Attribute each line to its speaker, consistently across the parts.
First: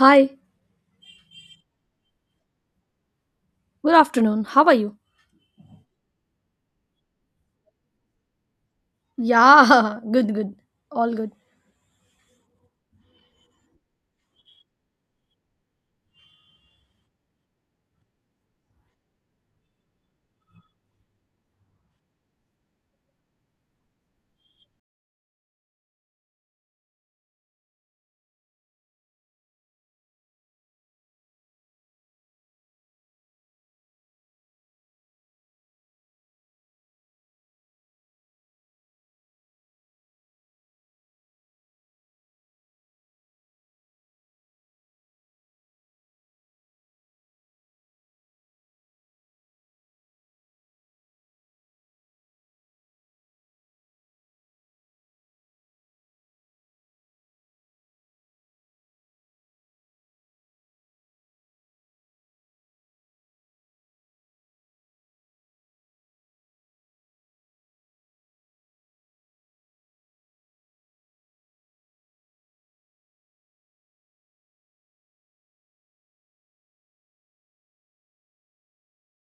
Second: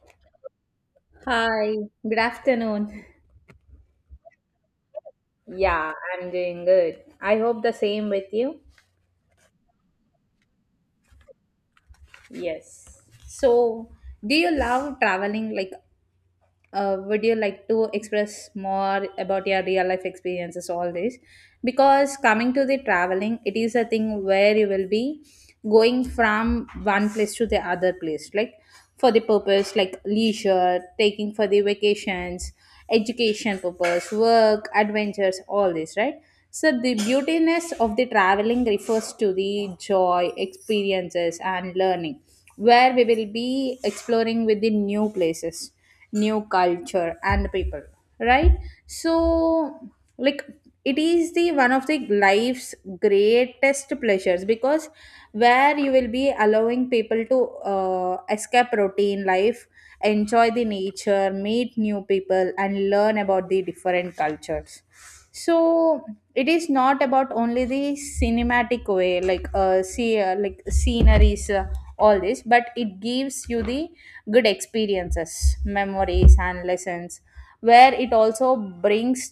Speaker 1: Hi,
Speaker 2: Hi, good afternoon.
Speaker 1: good afternoon. How are you?
Speaker 2: Yeah, I'm doing good. I hope the same with you.
Speaker 1: Yeah, good. All good.
Speaker 2: Yes. So, do you love traveling? Would you like to express more about your real life experiences all this, because coming to the traveling, it is a thing where you will be going from one place to the other place, like for the purpose like leisure, taking for the vacations, education purpose, work, adventures, all this, right? So the beautiness of the traveling refers to the joy, experiences and learning, where we will be exploring with the new places, new culture and people, right? So like it is the one of the life's greatest pleasures, because where you will be allowing people to escape routine life, enjoy the nature, meet new people and learn about the different cultures. So it is not about only the cinematic way, like see like sceneries, all this, but it gives you the good experiences, memories and lessons, where it also brings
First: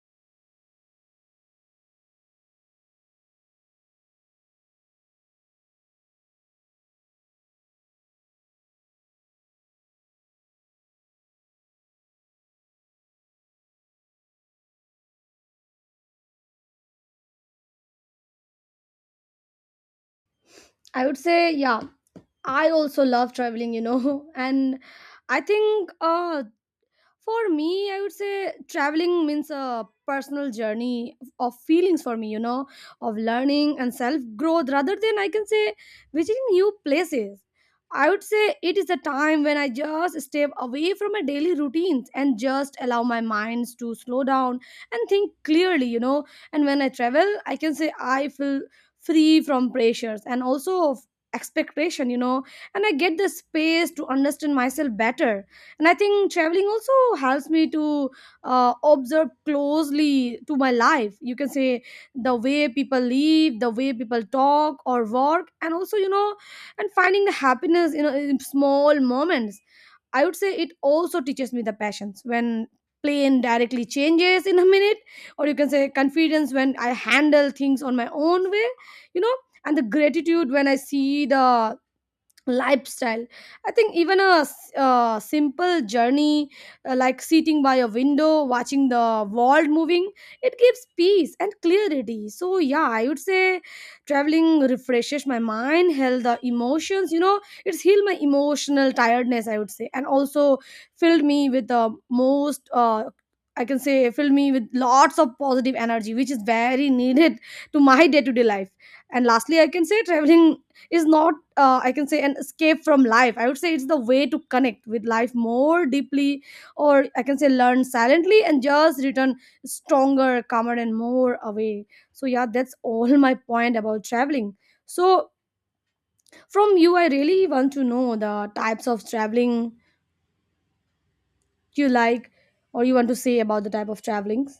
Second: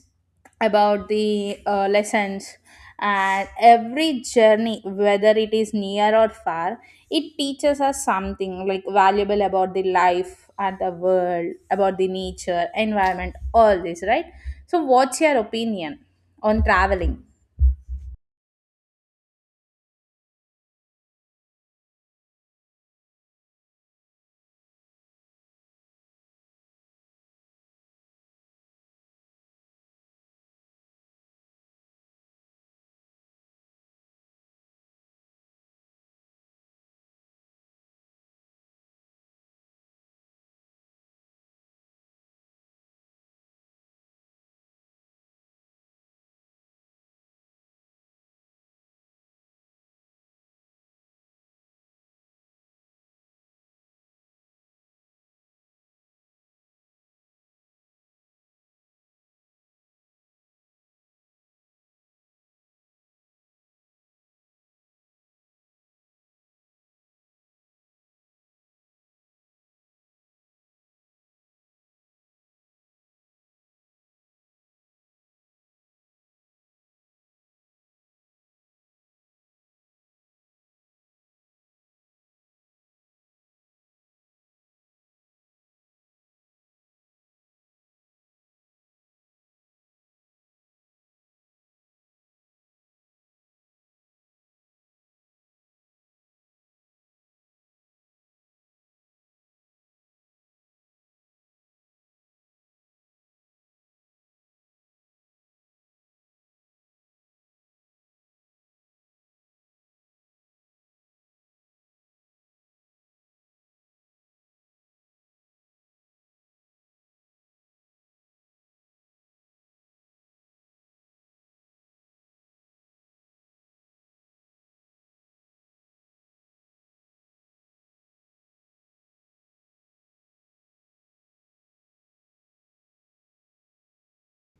Speaker 2: about the lessons. And every journey, whether it is near or far, it teaches us something like valuable about the life and the world, about the nature, environment, all this, right? So what's your opinion on traveling?
Speaker 1: I would say, yeah, I also love traveling, you know, and I think for me, I would say traveling means a personal journey of feelings for me, you know, of learning and self growth rather than I can say visiting new places. I would say it is a time when I just step away from my daily routines and just allow my minds to slow down and think clearly, you know. And when I travel, I can say I feel free from pressures and also of expectation, you know, and I get the space to understand myself better, and I think traveling also helps me to observe closely to my life. You can say the way people live, the way people talk or work, and also, you know, and finding the happiness, you know, in small moments. I would say it also teaches me the passions when plane directly changes in a minute, or you can say confidence when I handle things on my own way, you know, and the gratitude when I see the lifestyle. I think even a simple journey, like sitting by a window watching the world moving, it gives peace and clarity. So yeah, I would say traveling refreshes my mind, heal the emotions, you know. It's healed my emotional tiredness, I would say, and also filled me with the most I can say filled me with lots of positive energy, which is very needed to my day-to-day life. And lastly, I can say traveling is not I can say an escape from life. I would say it's the way to connect with life more deeply, or I can say learn silently and just return stronger, calmer, and more away. So yeah, that's all my point about traveling. So from you, I really want to know the types of traveling you like, or you want to say about the type of travelings.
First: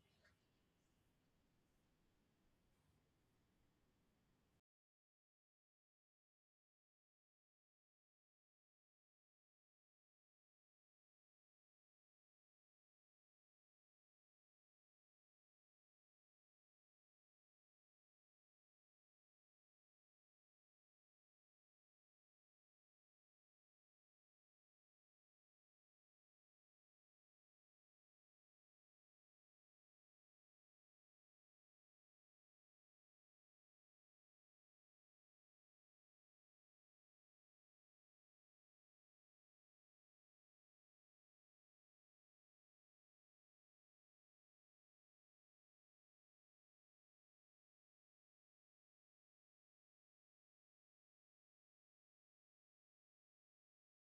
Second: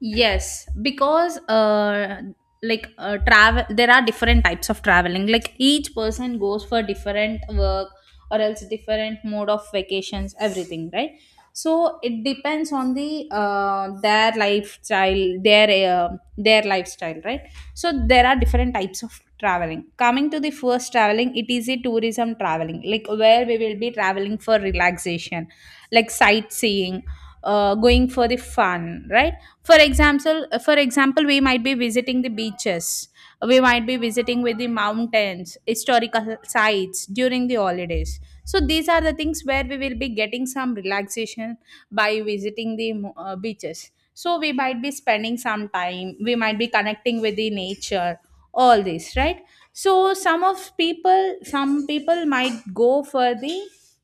Speaker 2: Yes, because like travel, there are different types of traveling. Like each person goes for different work or else different mode of vacations, everything, right? So it depends on their lifestyle, their lifestyle, right? So there are different types of traveling. Coming to the first traveling, it is a tourism traveling, like where we will be traveling for relaxation, like sightseeing, going for the fun, right? For example, we might be visiting the beaches, we might be visiting with the mountains, historical sites during the holidays. So these are the things where we will be getting some relaxation by visiting the beaches, so we might be spending some time, we might be connecting with the nature, all this, right? So some of people some people might go for the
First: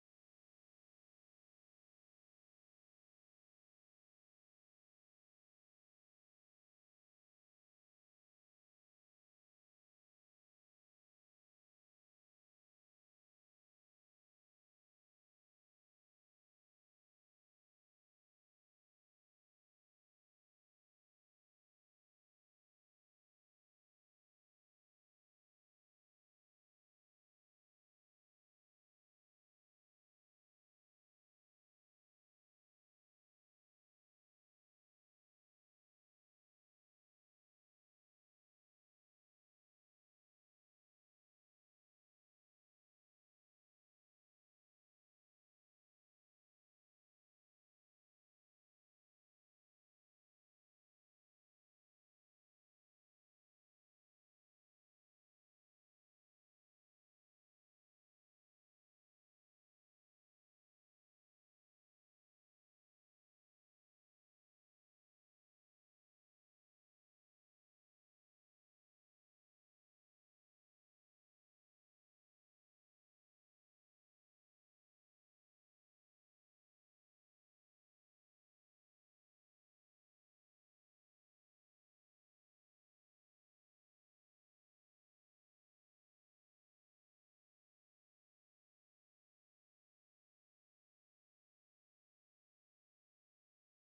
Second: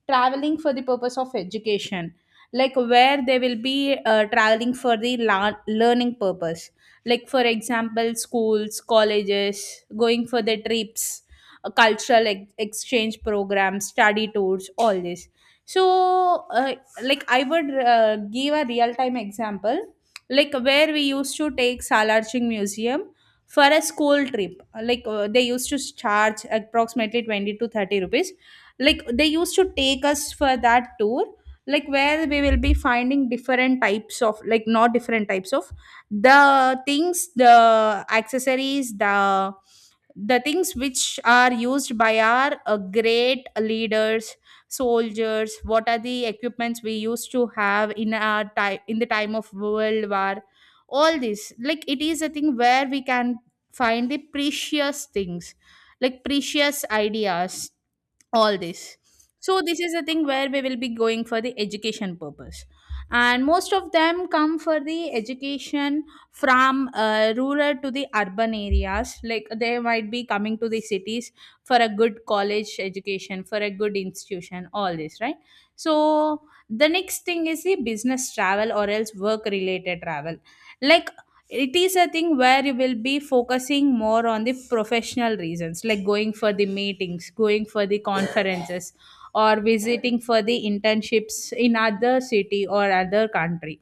Speaker 2: traveling for the purpose of education, like where they will be traveling for the learning purpose, like for example schools, colleges going for the trips, cultural exchange programs, study tours, all this. So I would give a real time example, like where we used to take salarching museum for a school trip, like they used to charge approximately 20 to 30 rupees, like they used to take us for that tour, like where we will be finding different types of, like not different types of the things, the accessories, the things which are used by our great leaders, soldiers. What are the equipments we used to have in our time, in the time of world war, all this? Like it is a thing where we can find the precious things, like precious ideas, all this. So this is the thing where we will be going for the education purpose, and most of them come for the education from rural to the urban areas, like they might be coming to the cities for a good college education, for a good institution, all this, right? So the next thing is the business travel or else work related travel. Like it is a thing where you will be focusing more on the professional reasons, like going for the meetings, going for the conferences, or visiting for the internships in other city or other country.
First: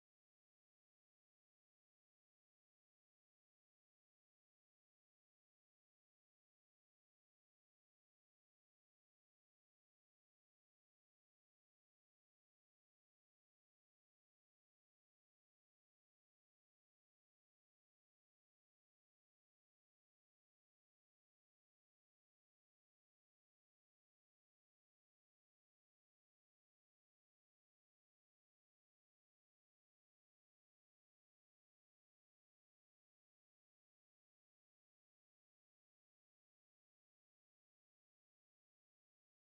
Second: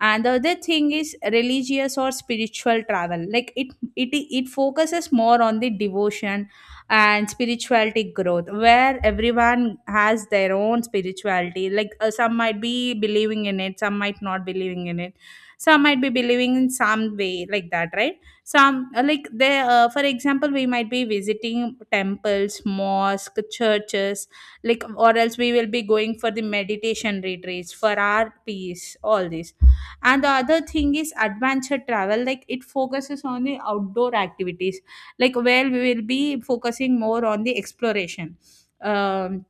Speaker 2: And the other thing is religious or spiritual travel. It focuses more on the devotion and spirituality growth, where everyone has their own spirituality, like some might be believing in it, some might not believing in it, some might be believing in some way like that, right? Some like they for example, we might be visiting temples, mosque, churches, like or else we will be going for the meditation retreats for our peace, all this. And the other thing is adventure travel. Like it focuses on the outdoor activities, like where we will be focusing more on the exploration, um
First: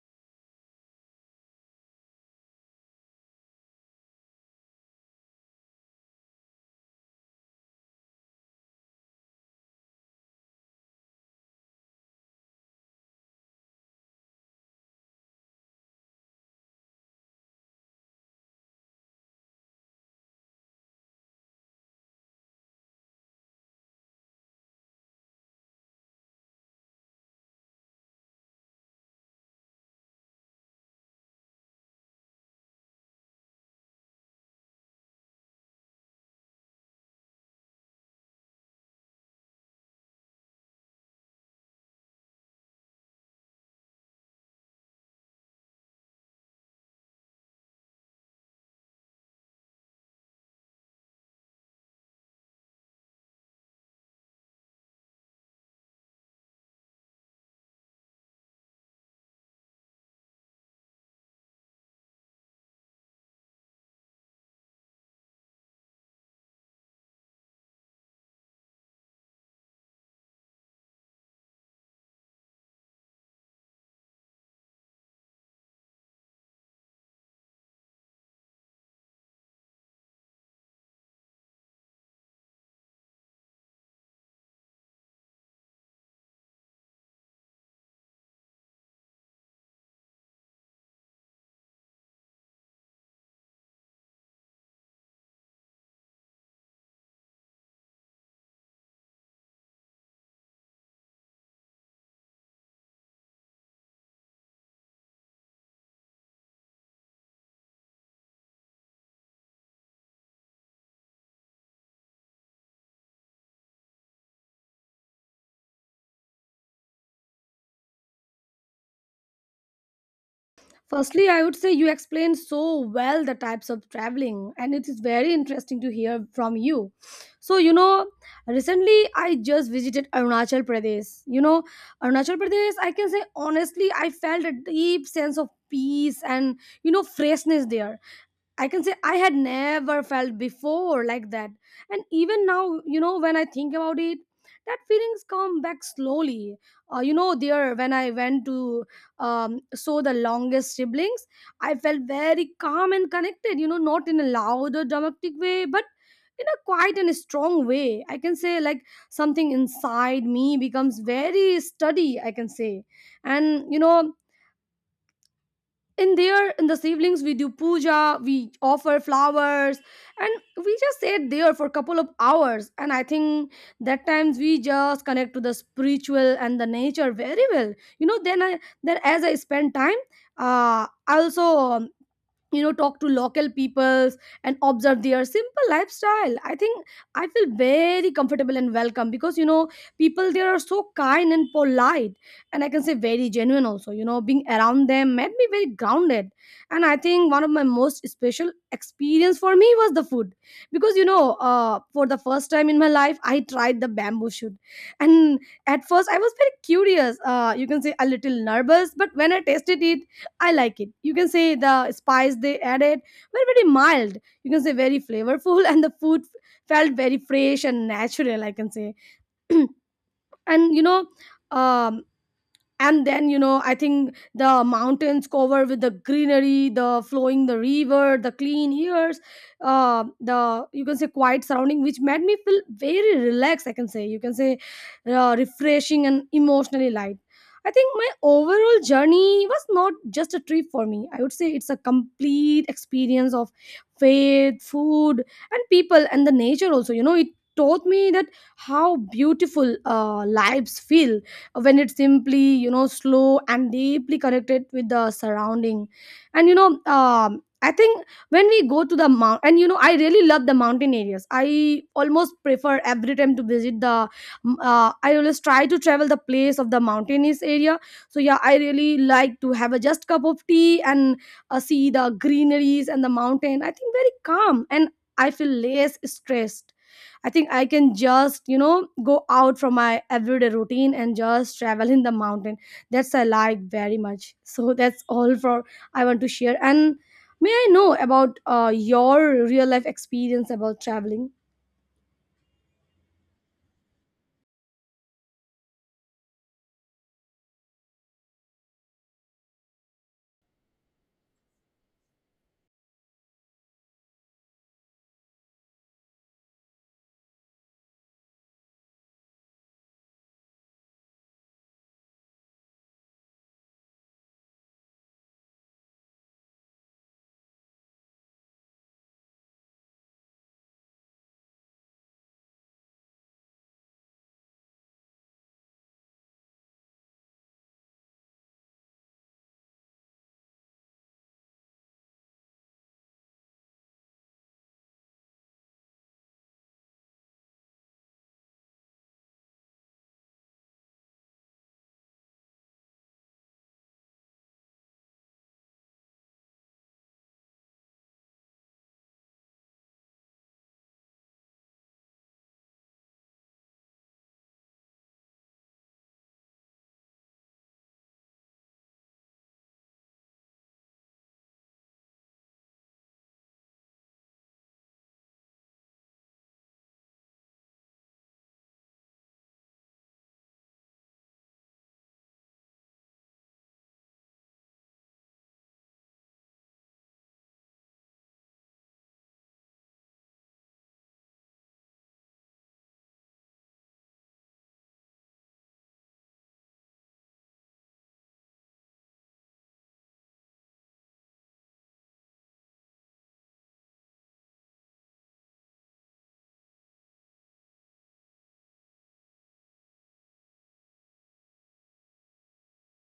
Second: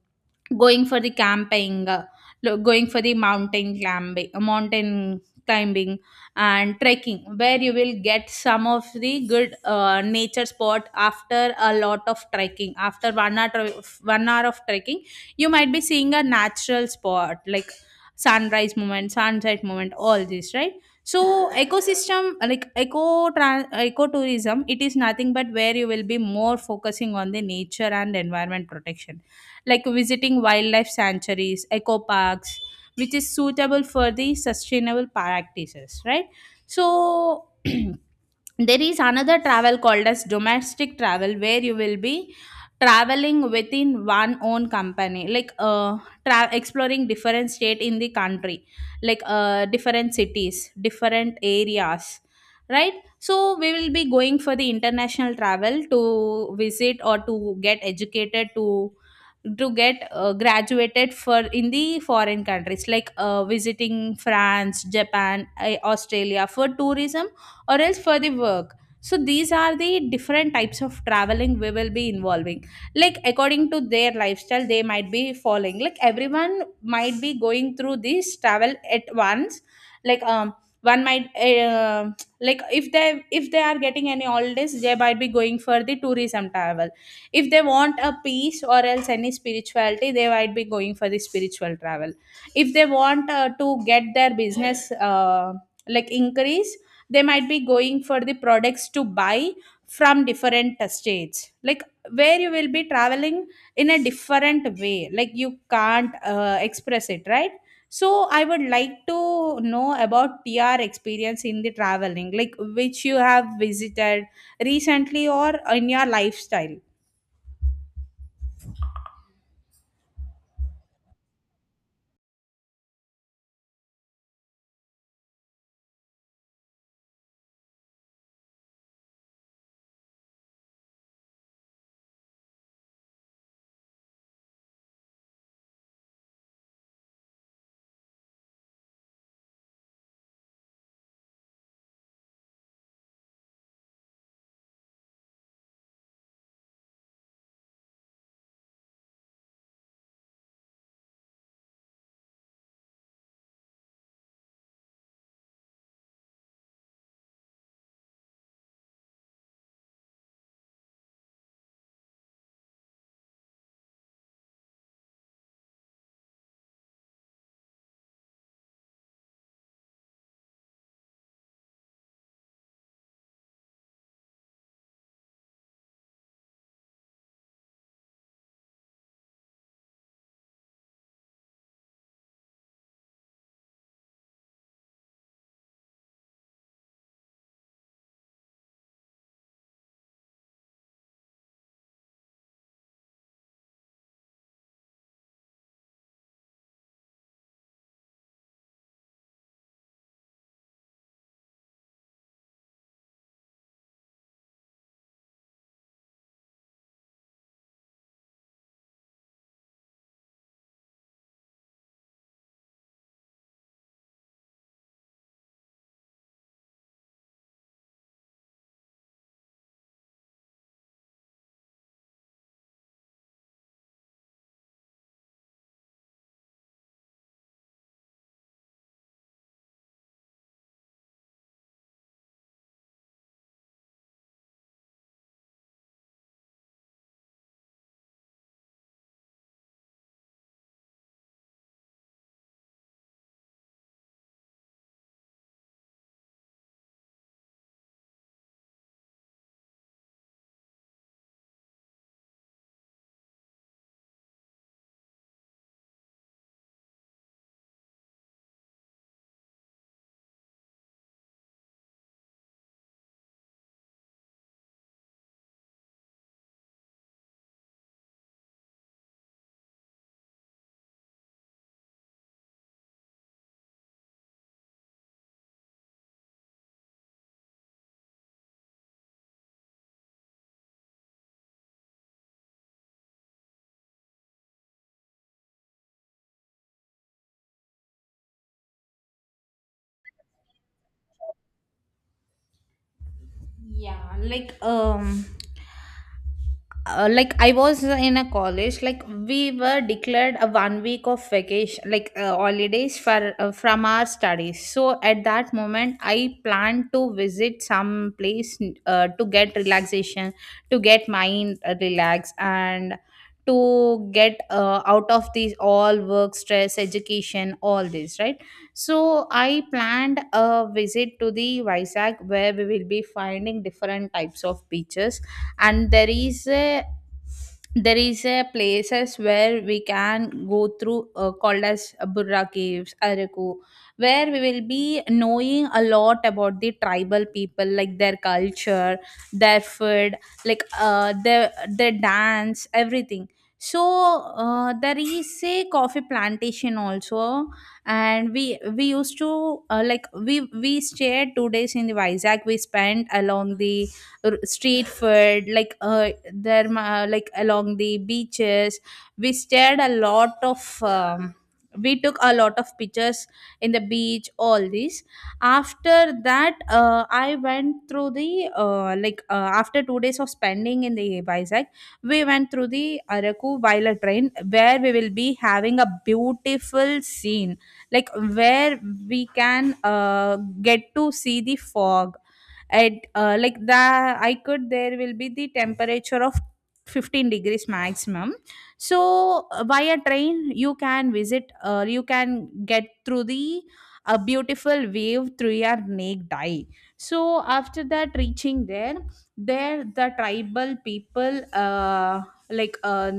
Speaker 2: going for the camping, going for the mountain climbing, mountain climbing and trekking, where you will get some of the good nature spot after a lot of trekking. After 1 hour, one hour of trekking, you might be seeing a natural spot like sunrise moment, sunset moment, all this, right? So ecosystem, like ecotourism, it is nothing but where you will be more focusing on the nature and environment protection, like visiting wildlife sanctuaries, eco parks, which is suitable for the sustainable practices, right? So there is another travel called as domestic travel, where you will be traveling within one own company, like exploring different state in the country, like different cities, different areas, right? So we will be going for the international travel to visit or to get educated, to get graduated for in the foreign countries, like visiting France, Japan, Australia for tourism or else for the work. So these are the different types of traveling we will be involving, like according to their lifestyle they might be following, like everyone might be going through this travel at once. Like um one might uh, like if they, if they are getting any holidays, they might be going for the tourism travel. If they want a peace or else any spirituality, they might be going for the spiritual travel. If they want to get their business uh, like increase, they might be going for the products to buy from different states, like where you will be traveling in a different way, like you can't express it, right? So I would like to know about tr experience in the traveling, like which you have visited recently or in your lifestyle.
Speaker 1: Firstly, I would say you explained so well the types of traveling, and it is very interesting to hear from you. So, you know, recently I just visited Arunachal Pradesh. You know, Arunachal Pradesh, I can say honestly, I felt a deep sense of peace and, you know, freshness there. I can say I had never felt before like that. And even now, you know, when I think about it, that feelings come back slowly. You know, there when I went to so the longest siblings, I felt very calm and connected. You know, not in a loud or dramatic way, but in a quiet and strong way. I can say like something inside me becomes very steady, I can say. And you know, in there in the siblings, we do puja, we offer flowers, and we just stayed there for a couple of hours, and I think that times we just connect to the spiritual and the nature very well, you know. Then as I spend time, I also you know, talk to local peoples and observe their simple lifestyle. I think I feel very comfortable and welcome, because, you know, people there are so kind and polite, and I can say very genuine also. You know, being around them made me very grounded, and I think one of my most special experience for me was the food. Because, you know, for the first time in my life I tried the bamboo shoot. And at first I was very curious, you can say a little nervous, but when I tasted it, I like it. You can say the spice they added were very mild. You can say very flavorful, and the food felt very fresh and natural, I can say. And you know, um, and then, you know, I think the mountains covered with the greenery, the flowing the river, the clean airs, the, you can say, quiet surrounding, which made me feel very relaxed, I can say. You can say refreshing and emotionally light. I think my overall journey was not just a trip for me. I would say it's a complete experience of faith, food, and people, and the nature also. You know, it taught me that how beautiful lives feel when it's simply, you know, slow and deeply connected with the surrounding. And you know, I think when we go to the mount, and you know, I really love the mountain areas. I almost prefer every time to visit the I always try to travel the place of the mountainous area. So yeah, I really like to have a just cup of tea and see the greeneries and the mountain. I think very calm, and I feel less stressed. I think I can just, you know, go out from my everyday routine and just travel in the mountain. That's I like very much. So that's all for I want to share. And may I know about your real life experience about traveling?
Speaker 2: Yeah, I was in a college, like we were declared a 1 week of vacation, like holidays for from our studies. So at that moment, I planned to visit some place to get relaxation, to get mind relaxed, and to get out of these all work stress, education, all this, right? So I planned a visit to the Vizag, where we will be finding different types of beaches, and there is a places where we can go through, called as Burra Caves, Araku, where we will be knowing a lot about the tribal people, like their culture, their food, like their dance, everything. So there is a coffee plantation also, and we used to, like we stayed 2 days in the Vizag. We spent along the street food, like like along the beaches, we stared a lot of, we took a lot of pictures in the beach, all these. After that, I went through the, after 2 days of spending in the Vizag, we went through the Araku Violet train, where we will be having a beautiful scene, like where we can get to see the fog at, like the I could there will be the temperature of 15 degrees maximum. So via train you can visit, you can get through the a beautiful wave through your naked eye. So after that reaching there, there the tribal people, like uh,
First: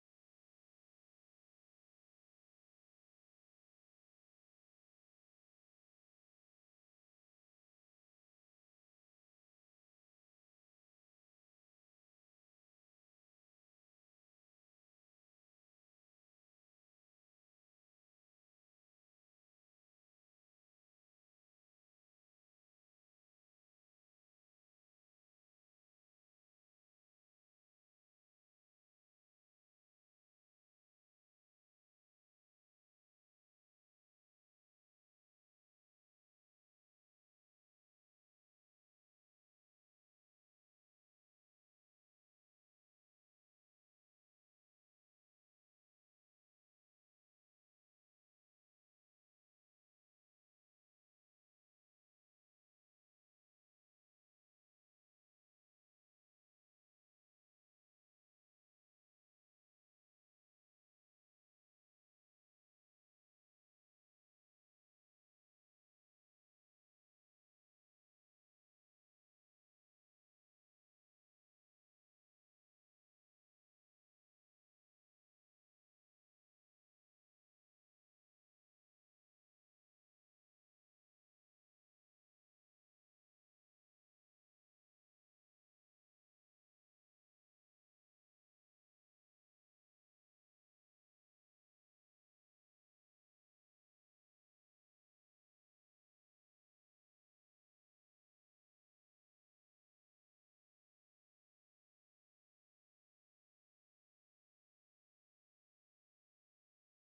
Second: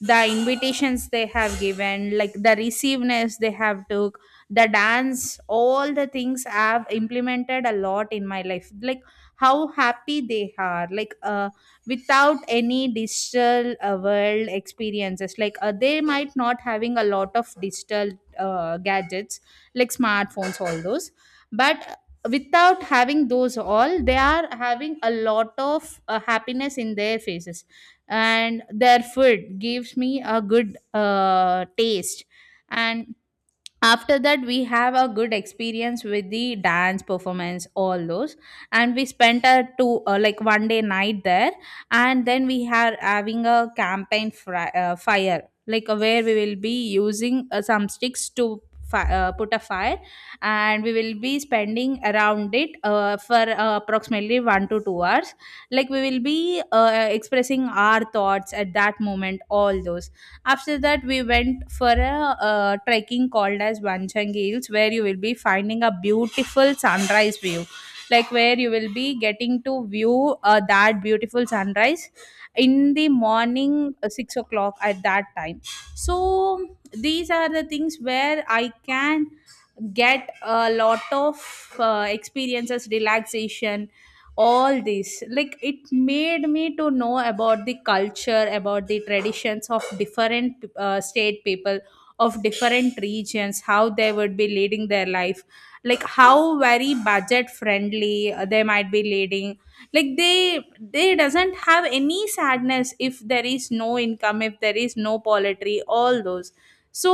Speaker 2: the invitations they have given, like the receiveness they have to, the dance, all the things I've implemented a lot in my life, like how happy they are, like without any digital world experiences, like they might not having a lot of digital gadgets, like smartphones, all those. But without having those all, they are having a lot of happiness in their faces, and their food gives me a good taste. And after that we have a good experience with the dance performance, all those, and we spent a two, like 1 day night there. And then we are having a campaign fire, like where we will be using some sticks to put a fire, and we will be spending around it for approximately 1 to 2 hours, like we will be expressing our thoughts at that moment, all those. After that, we went for a trekking called as Vanchang Hills, where you will be finding a beautiful sunrise view, like where you will be getting to view that beautiful sunrise in the morning 6 o'clock at that time. So these are the things where I can get a lot of experiences, relaxation, all this. Like it made me to know about the culture, about the traditions of different state people of different regions, how they would be leading their life, like how very budget friendly they might be leading. Like they doesn't have any sadness if there is no income, if there is no poultry, all those. so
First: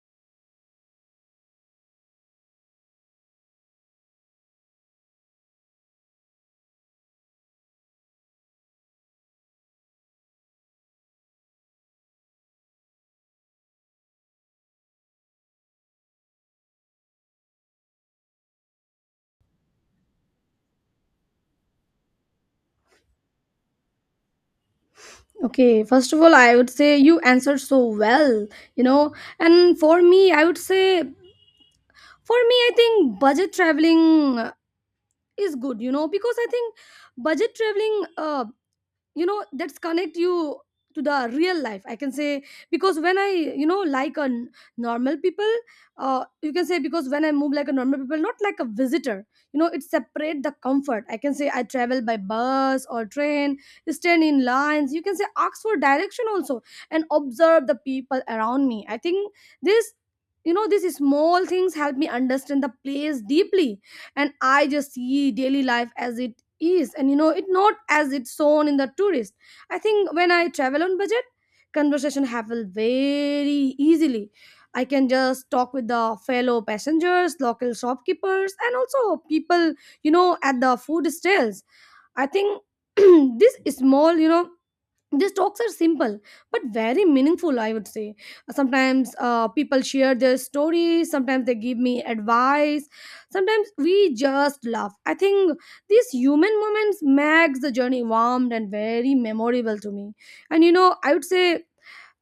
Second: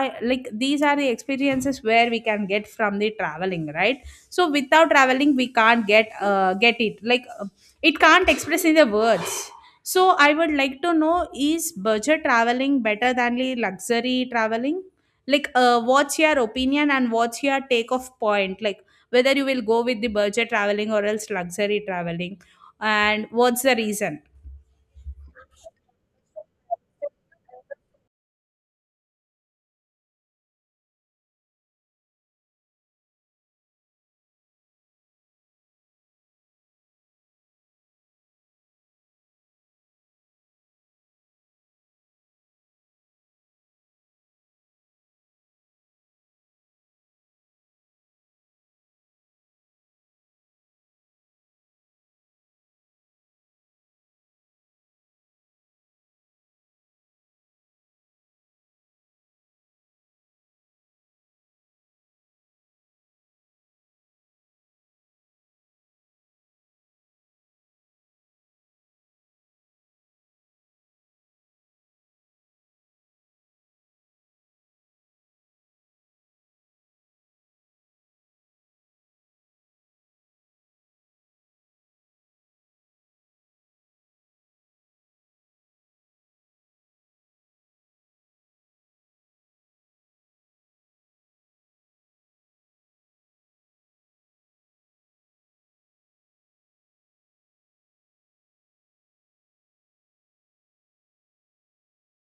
Speaker 2: i like these are the experiences where we can get from the traveling, right? So without traveling we can't get it, like it can't express in the words. So I would like to know, is budget traveling better than the luxury traveling? Like what's your opinion and what's your take off point, like whether you will go with the budget traveling or else luxury traveling, and what's the reason?
Speaker 1: Okay, first of all, I would say you answered so well, you know. And for me, I would say, for me, I think budget traveling is good, you know, because I think budget traveling you know, that's connect you to the real life, I can say. Because when I, you know, like a normal people, you can say, because when I move like a normal people, not like a visitor, you know, it separate the comfort, I can say. I travel by bus or train, stand in lines, you can say ask for direction also, and observe the people around me. I think this, you know, these small things help me understand the place deeply, and I just see daily life as it is, and you know, it not as it's shown in the tourist. I think when I travel on budget, conversation happen very easily. I can just talk with the fellow passengers, local shopkeepers, and also people, you know, at the food stalls. I think this small, you know, these talks are simple but very meaningful, I would say. Sometimes people share their stories, sometimes they give me advice, sometimes we just laugh. I think these human moments makes the journey warm and very memorable to me. And you know, I would say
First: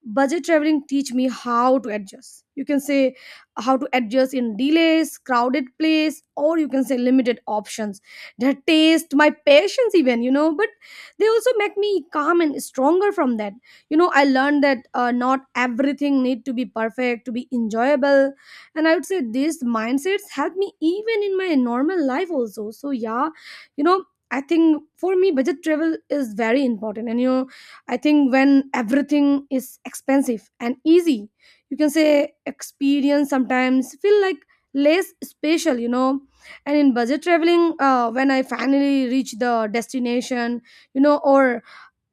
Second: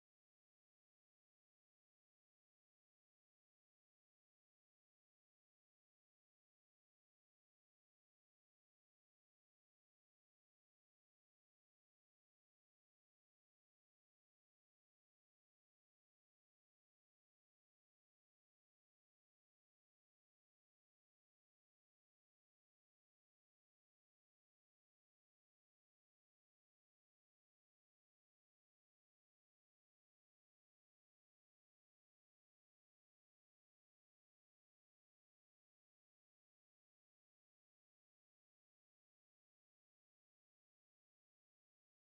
Speaker 1: budget traveling teach me how to adjust, you can say. How to adjust in delays, crowded place, or you can say limited options. That taste my patience even, you know, but they also make me calm and stronger. From that, you know, I learned that not everything need to be perfect to be enjoyable. And I would say these mindsets help me even in my normal life also. So yeah, you know, I think for me budget travel is very important. And you know, I think when everything is expensive and easy, you can say experience sometimes feel like less special, you know. And in budget traveling, when I finally reach the destination, you know, or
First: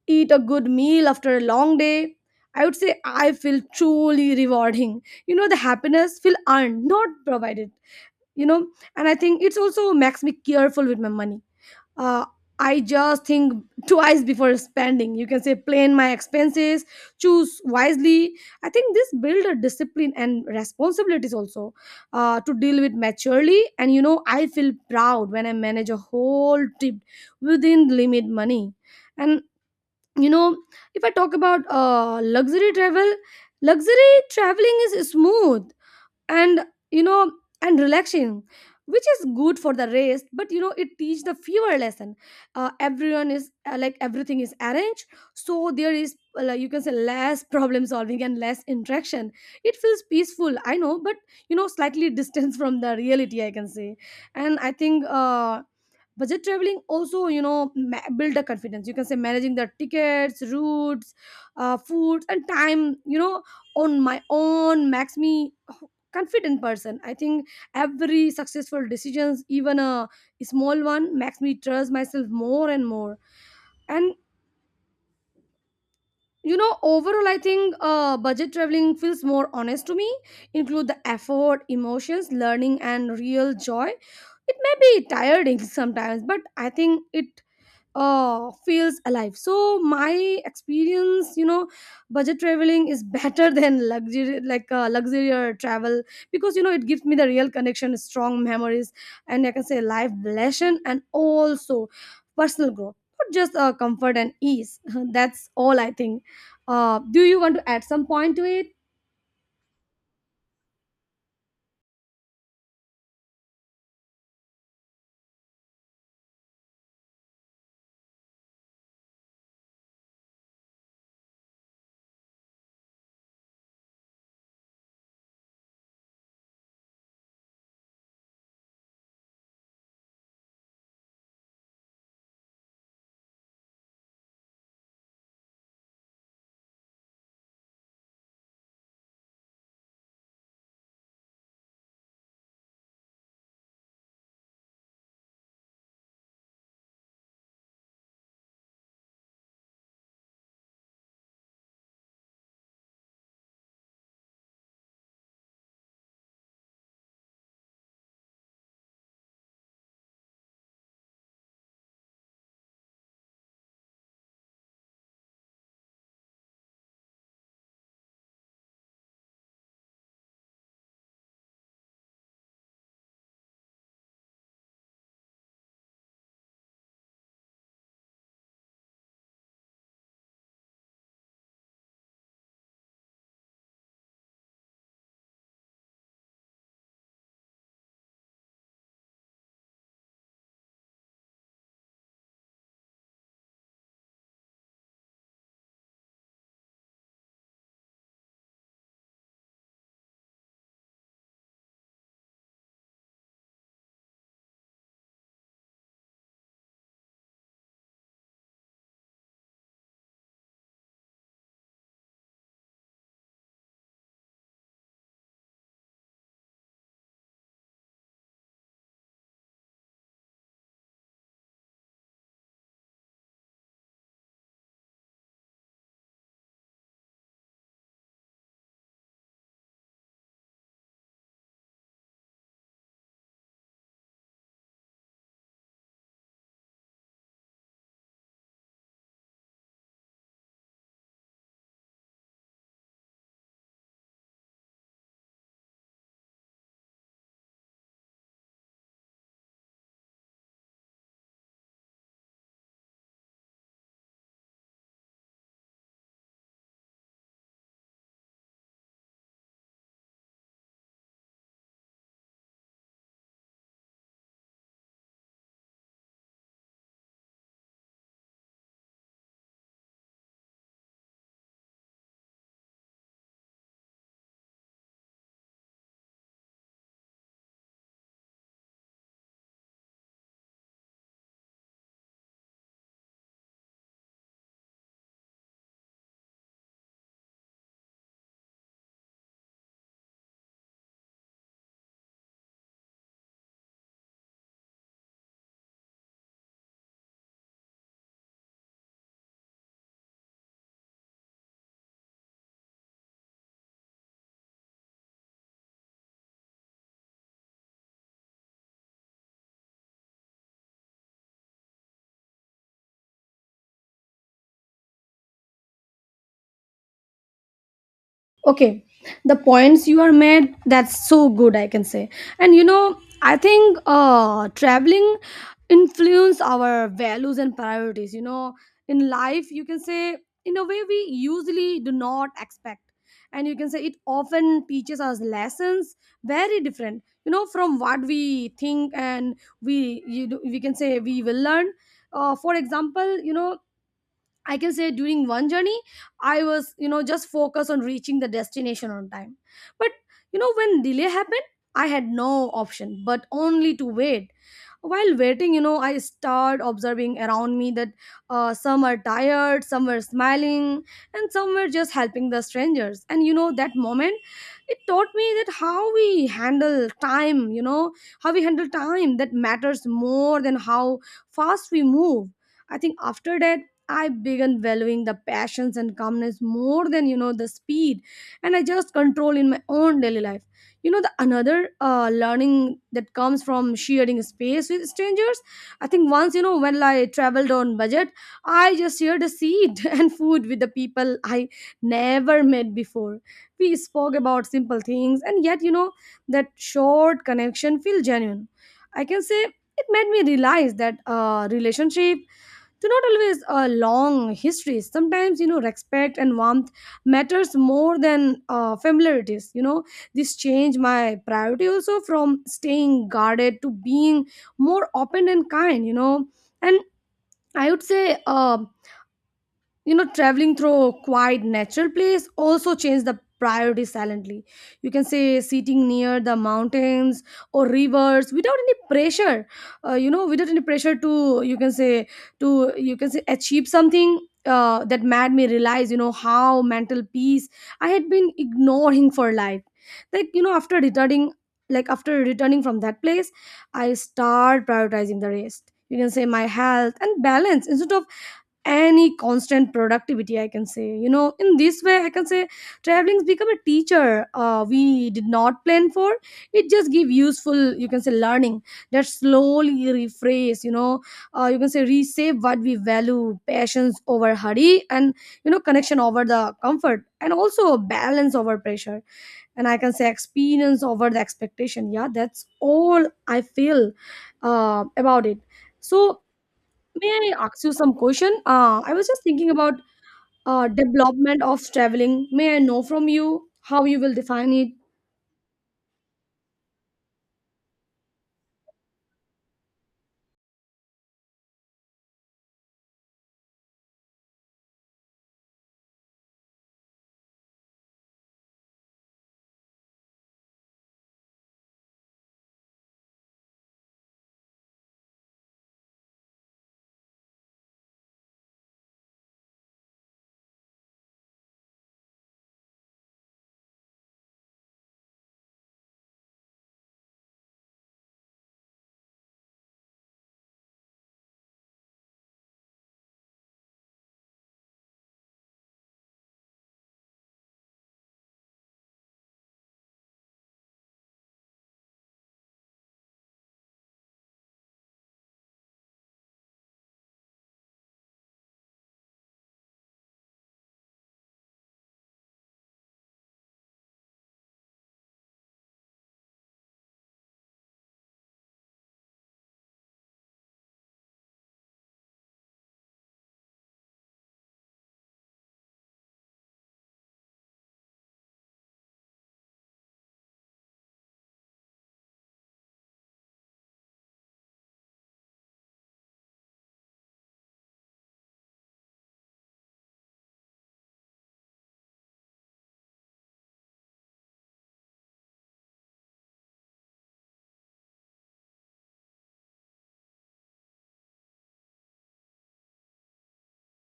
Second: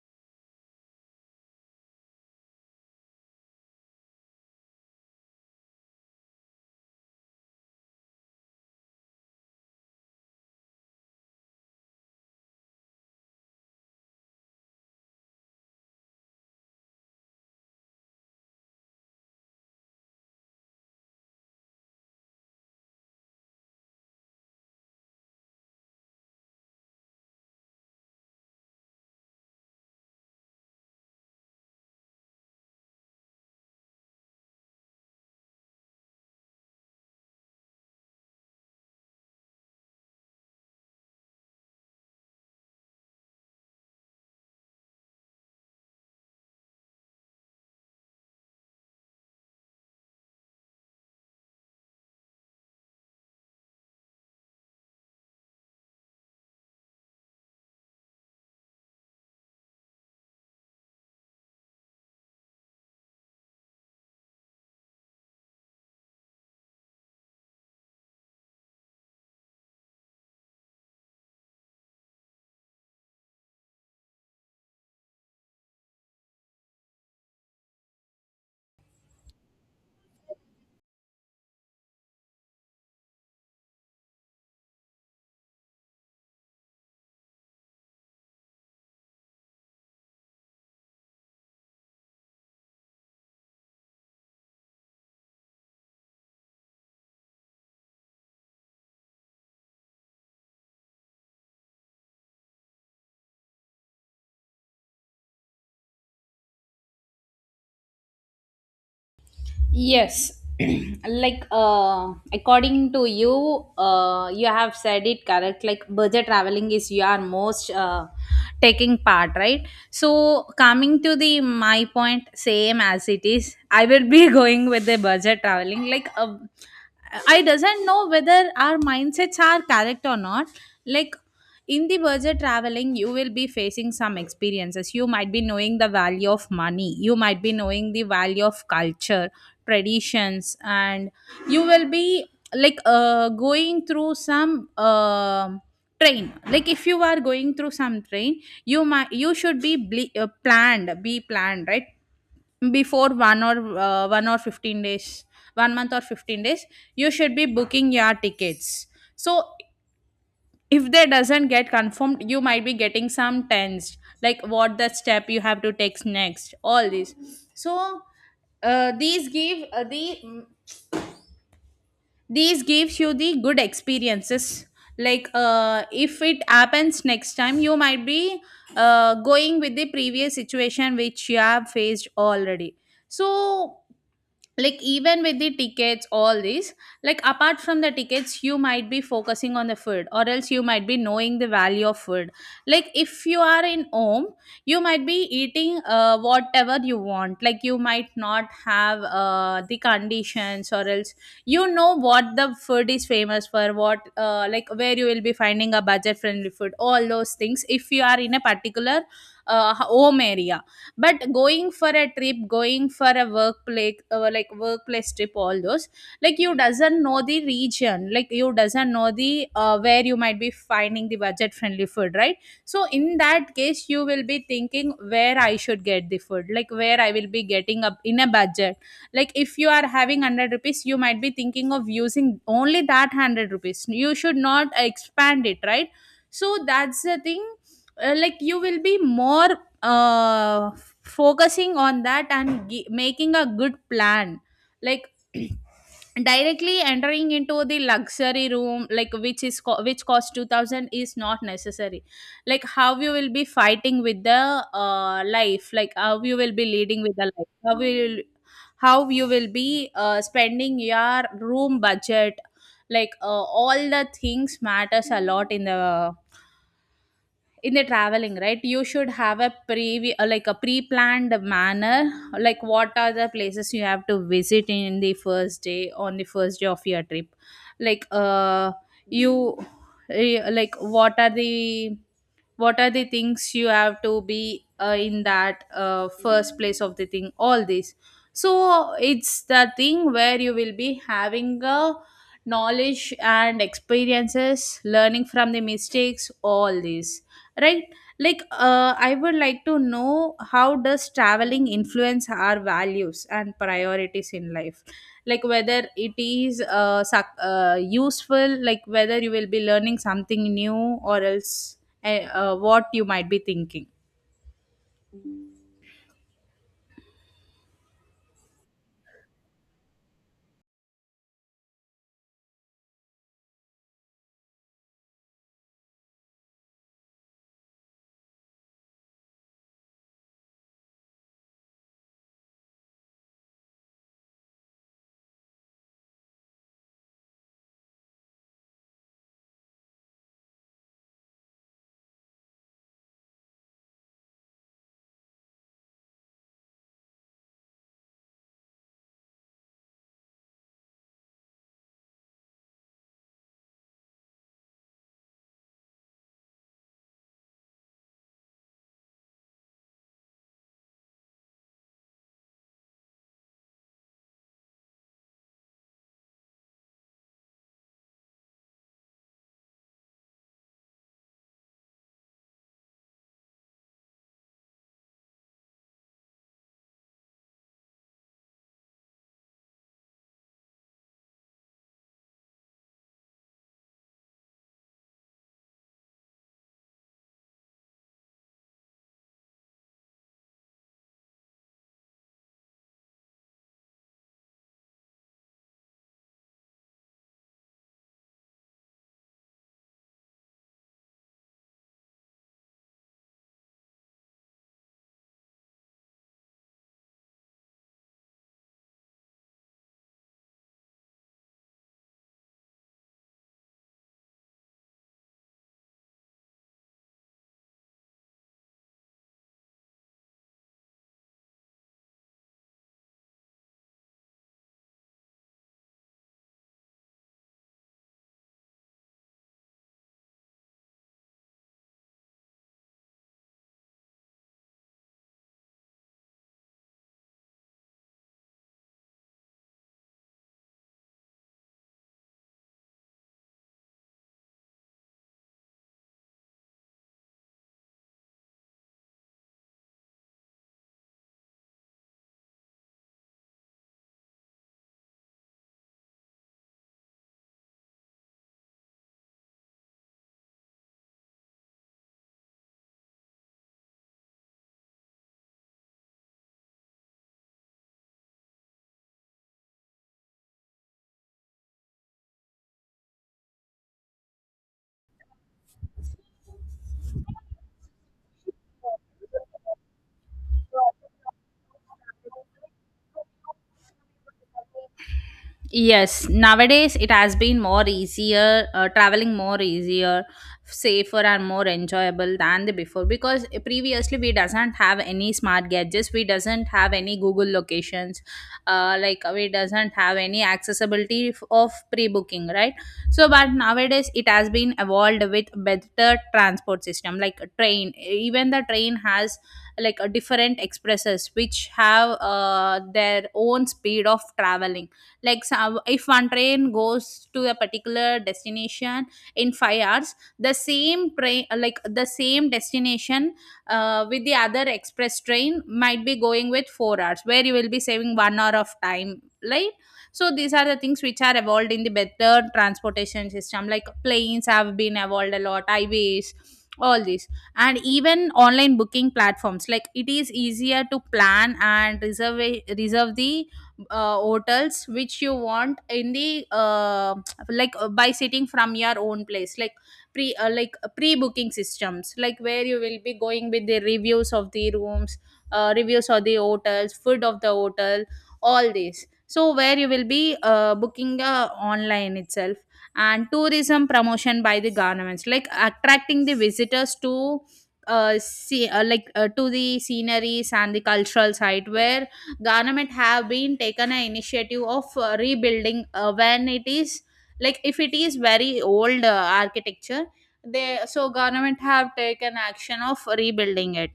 Speaker 1: eat a good meal after a long day, I would say I feel truly rewarding. You know, the happiness feel earned, not provided. You know, and I think it's also makes me careful with my money. uh, I just think twice before spending. You can say plan my expenses, choose wisely. I think this build a discipline and responsibilities also, to deal with maturely. And you know, I feel proud when I manage a whole trip within limit money. And you know, if I talk about luxury travel, luxury traveling is smooth and you know and relaxing, which is good for the rest. But you know, it teach the fever lesson. Everyone is like everything is arranged, so there is like you can say less problem solving and less interaction. It feels peaceful, I know, but slightly distance from the reality, I can say. And I think budget traveling also, you know, build the confidence, you can say managing the tickets, routes, foods and time, you know, on my own makes me confident person, I think. Every successful decisions, even a small one, makes me trust myself more and more. And you know, overall I think budget traveling feels more honest to me, include the effort, emotions, learning and real joy. It may be tiring sometimes, but I think it feels alive. So my experience, you know, budget traveling is better than luxury, like luxury or travel, because you know, it gives me the real connection, strong memories, and I can say life lesson, and also personal growth, not just comfort and ease. That's all I think. Do you want to add some point to it?
Speaker 2: Yes, like according to you, you have said it correct. Like budget traveling is your most taking part, right? So coming to the my point, same as it is, I will be going with the budget traveling. Like I doesn't know whether our mindsets are correct or not. Like in the budget traveling you will be facing some experiences, you might be knowing the value of money, you might be knowing the value of culture, traditions, and you will be like going through some train. Like if you are going through some train, you might, you should be planned, right? Before one or one or 15 days, one month or 15 days, you should be booking your tickets. So if they doesn't get confirmed, you might be getting some tensed, like what the step you have to take next, all these. So uh, these give uh, the these gives you the good experiences. Like if it happens next time, you might be going with the previous situation which you have faced already. So like even with the tickets all these, like apart from the tickets, you might be focusing on the food or else you might be knowing the value of food. Like if you are in home, you might be eating whatever you want. Like you might not have the conditions or else you know what the food is famous for, what like where you will be finding a budget friendly food, all those things, if you are in a particular home area. But going for a trip, going for a workplace like workplace trip, all those, like you doesn't know the region, like you doesn't know the where you might be finding the budget friendly food, right? So in that case you will be thinking where I should get the food, like where I will be getting up in a budget. Like if you are having 100 rupees, you might be thinking of using only that 100 rupees, you should not expand it, right? So that's the thing. Like you will be more uh, focusing on that and making a good plan. Like directly entering into the luxury room, like which costs 2000 is not necessary. Like how you will be fighting with the life, like how you will be leading with the life, how you will, how you will be spending your room budget. Like all the things matters a lot in the traveling, right? You should have a pre-planned manner. Like what are the places you have to visit in the first day, on the first day of your trip. Like you like what are the, what are the things you have to be in that first place of the thing, all this. So it's the thing where you will be having a knowledge and experiences, learning from the mistakes, all this, right? Like I would like to know, how does traveling influence our values and priorities in life? Like whether it is useful, like whether you will be learning something new or else what you might be thinking?
Speaker 1: Okay, the points you are made, that's so good, I can say. And you know, I think traveling influence our values and priorities. You know, in life, you can say, in a way, we usually do not expect. And you can say it often teaches us lessons very different, you know, from what we think and we you do, we can say, we will learn. For example, you know, I can say during one journey, I was, you know, just focused on reaching the destination on time. But, you know, when delay happened, I had no option but only to wait. While waiting, you know, I started observing around me that some are tired, some were smiling, and some were just helping the strangers. And, you know, that moment, it taught me that how we handle time, you know, how we handle time that matters more than how fast we move. I think after that, I began valuing the passions and calmness more than, you know, the speed, and I just control in my own daily life. You know, the another learning that comes from sharing space with strangers. I think once, you know, when I traveled on budget, I just shared a seat and food with the people I never met before. We spoke about simple things, and yet, you know, that short connection feel genuine. I can say it made me realize that relationship do not always a long histories. Sometimes, you know, respect and warmth matters more than familiarities, you know. This changed my priority also from staying guarded to being more open and kind, you know. And I would say, you know, traveling through a quiet natural place also changed the priority silently. You can say sitting near the mountains or rivers without any pressure, without any pressure to, you can say, achieve something. That made me realize, you know, how mental peace I had been ignoring for life. Like, you know, after returning from that place, I start prioritizing the rest, you can say my health and balance, instead of any constant productivity, I can say. You know, in this way, I can say traveling's become a teacher we did not plan for. It just give useful, you can say, learning that slowly rephrase, you know, you can say resave what we value: passions over hurry, and you know, connection over the comfort, and also balance over pressure, and I can say experience over the expectation. Yeah, that's all I feel about it. So may I ask you some question? I was just thinking about development of traveling. May I know from you how you will define it?
Speaker 2: Yes, nowadays it has been more easier, traveling more easier, safer and more enjoyable than the before, because previously we doesn't have any smart gadgets, we doesn't have any Google locations, like we doesn't have any accessibility of pre-booking, right? So but nowadays it has been evolved with better transport system like a train. Even the train has like a different expresses which have their own speed of traveling. Like some, if one train goes to a particular destination in 5 hours, the same train, like the same destination with the other express train, might be going with 4 hours, where you will be saving 1 hour of time, right? So these are the things which are evolved in the better transportation system, like planes have been evolved a lot, highways, all these. And even online booking platforms, like it is easier to plan and reserve the hotels which you want in the by sitting from your own place. Like pre booking systems, like where you will be going with the reviews of the rooms, reviews of the hotels, food of the hotel, all this. So where you will be booking online itself. And tourism promotion by the governments, like attracting the visitors to see like to the sceneries and the cultural site, where government have been taken an initiative of rebuilding when it is, like if it is very old architecture, they so government have taken action of rebuilding it.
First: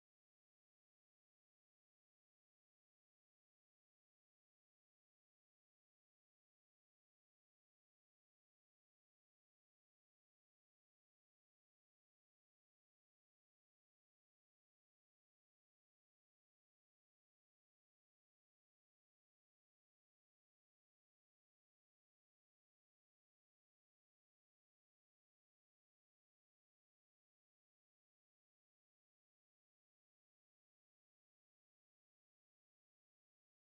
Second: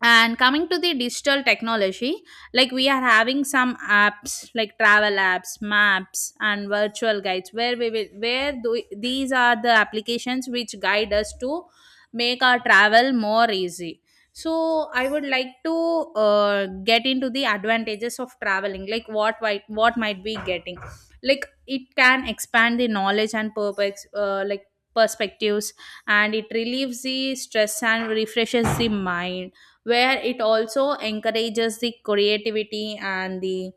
Speaker 2: And coming to the digital technology, like we are having some apps like travel apps, maps and virtual guides, where we will where do, these are the applications which guide us to make our travel more easy. So I would like to get into the advantages of traveling, like what might be getting. Like it can expand the knowledge and purpose like perspectives, and it relieves the stress and refreshes the mind, where it also encourages the creativity and the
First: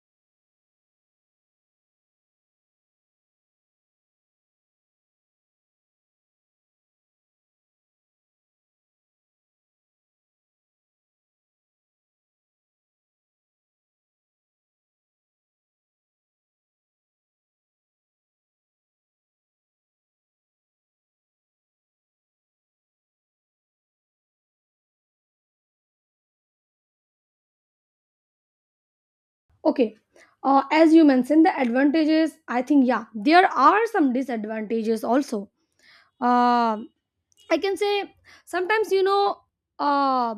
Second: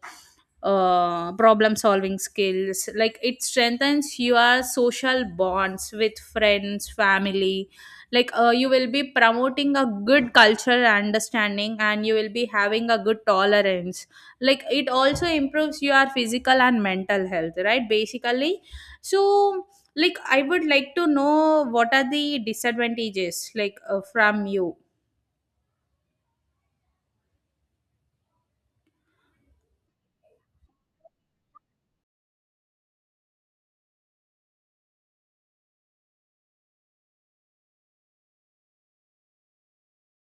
Speaker 2: problem solving skills. Like it strengthens your social bonds with friends, family. Like you will be promoting a good cultural understanding, and you will be having a good tolerance. Like it also improves your physical and mental health, right, basically. So like I would like to know what are the disadvantages, like from you?
Speaker 1: Okay. As you mentioned, the advantages, I think, yeah, there are some disadvantages also. Uh, I can say sometimes, you know, uh,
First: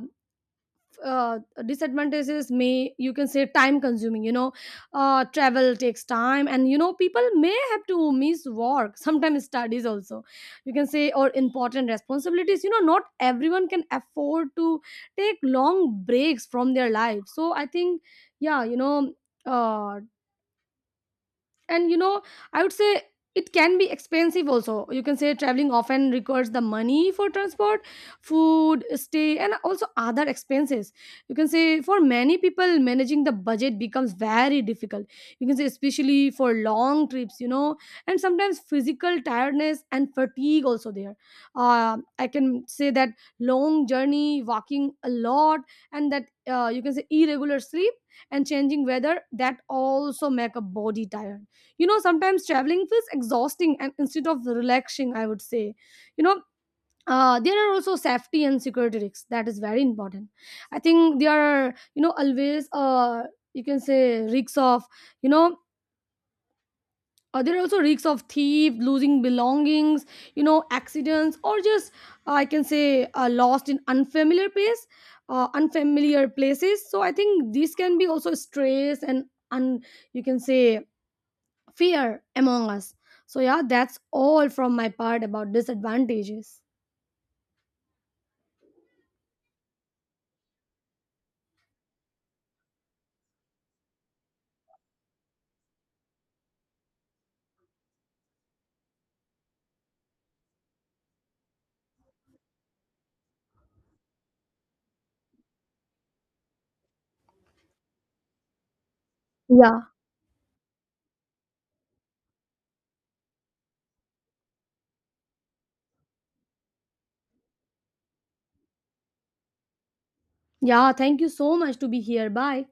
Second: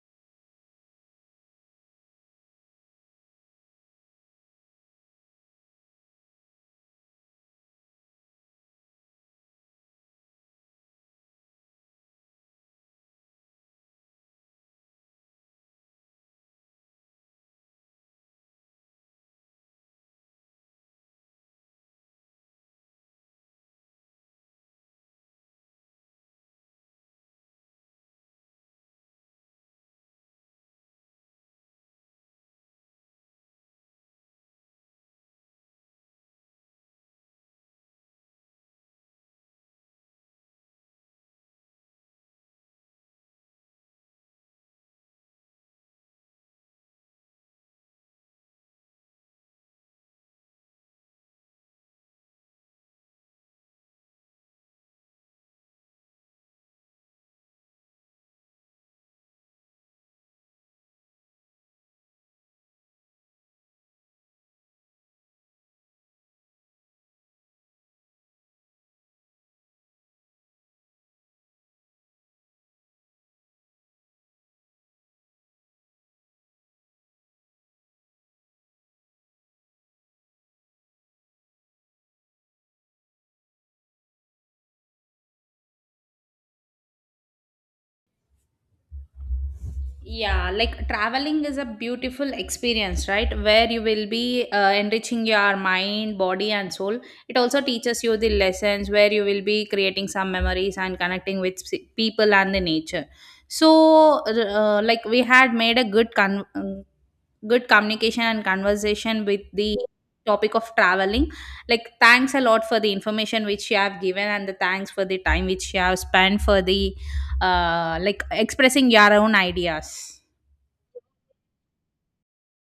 Speaker 1: uh, disadvantages may, you can say, time consuming, you know. Travel takes time, and you know, people may have to miss work, sometimes studies also, you can say, or important responsibilities. You know, not everyone can afford to take long breaks from their life. So I think, yeah, you know, uh, and you know, I would say it can be expensive also. You can say traveling often requires the money for transport, food, stay, and also other expenses. You can say for many people, managing the budget becomes very difficult, you can say especially for long trips, you know. And sometimes physical tiredness and fatigue also there. I can say that long journey, walking a lot, and that you can say irregular sleep and changing weather, that also make a body tired. You know, sometimes traveling feels exhausting and instead of relaxing, I would say, you know, there are also safety and security risks. That is very important. I think there are, you know, always you can say risks of, you know there are also risks of thief, losing belongings, you know, accidents, or just I can say lost in unfamiliar place unfamiliar places. So I think this can be also stress and un, you can say fear among us. So yeah, that's all from my part about disadvantages.
Speaker 2: Yeah, like traveling is a beautiful experience, right? Where you will be enriching your mind, body, and soul. It also teaches you the lessons, where you will be creating some memories and connecting with people and the nature. So like we had made a good good communication and conversation with the
Speaker 1: Yeah.
Speaker 2: topic of traveling. Like, thanks a lot for the information which you have given, and the thanks for the time which you have spent for the like expressing your own ideas.
Speaker 1: Yeah, thank you so much to be here. Bye.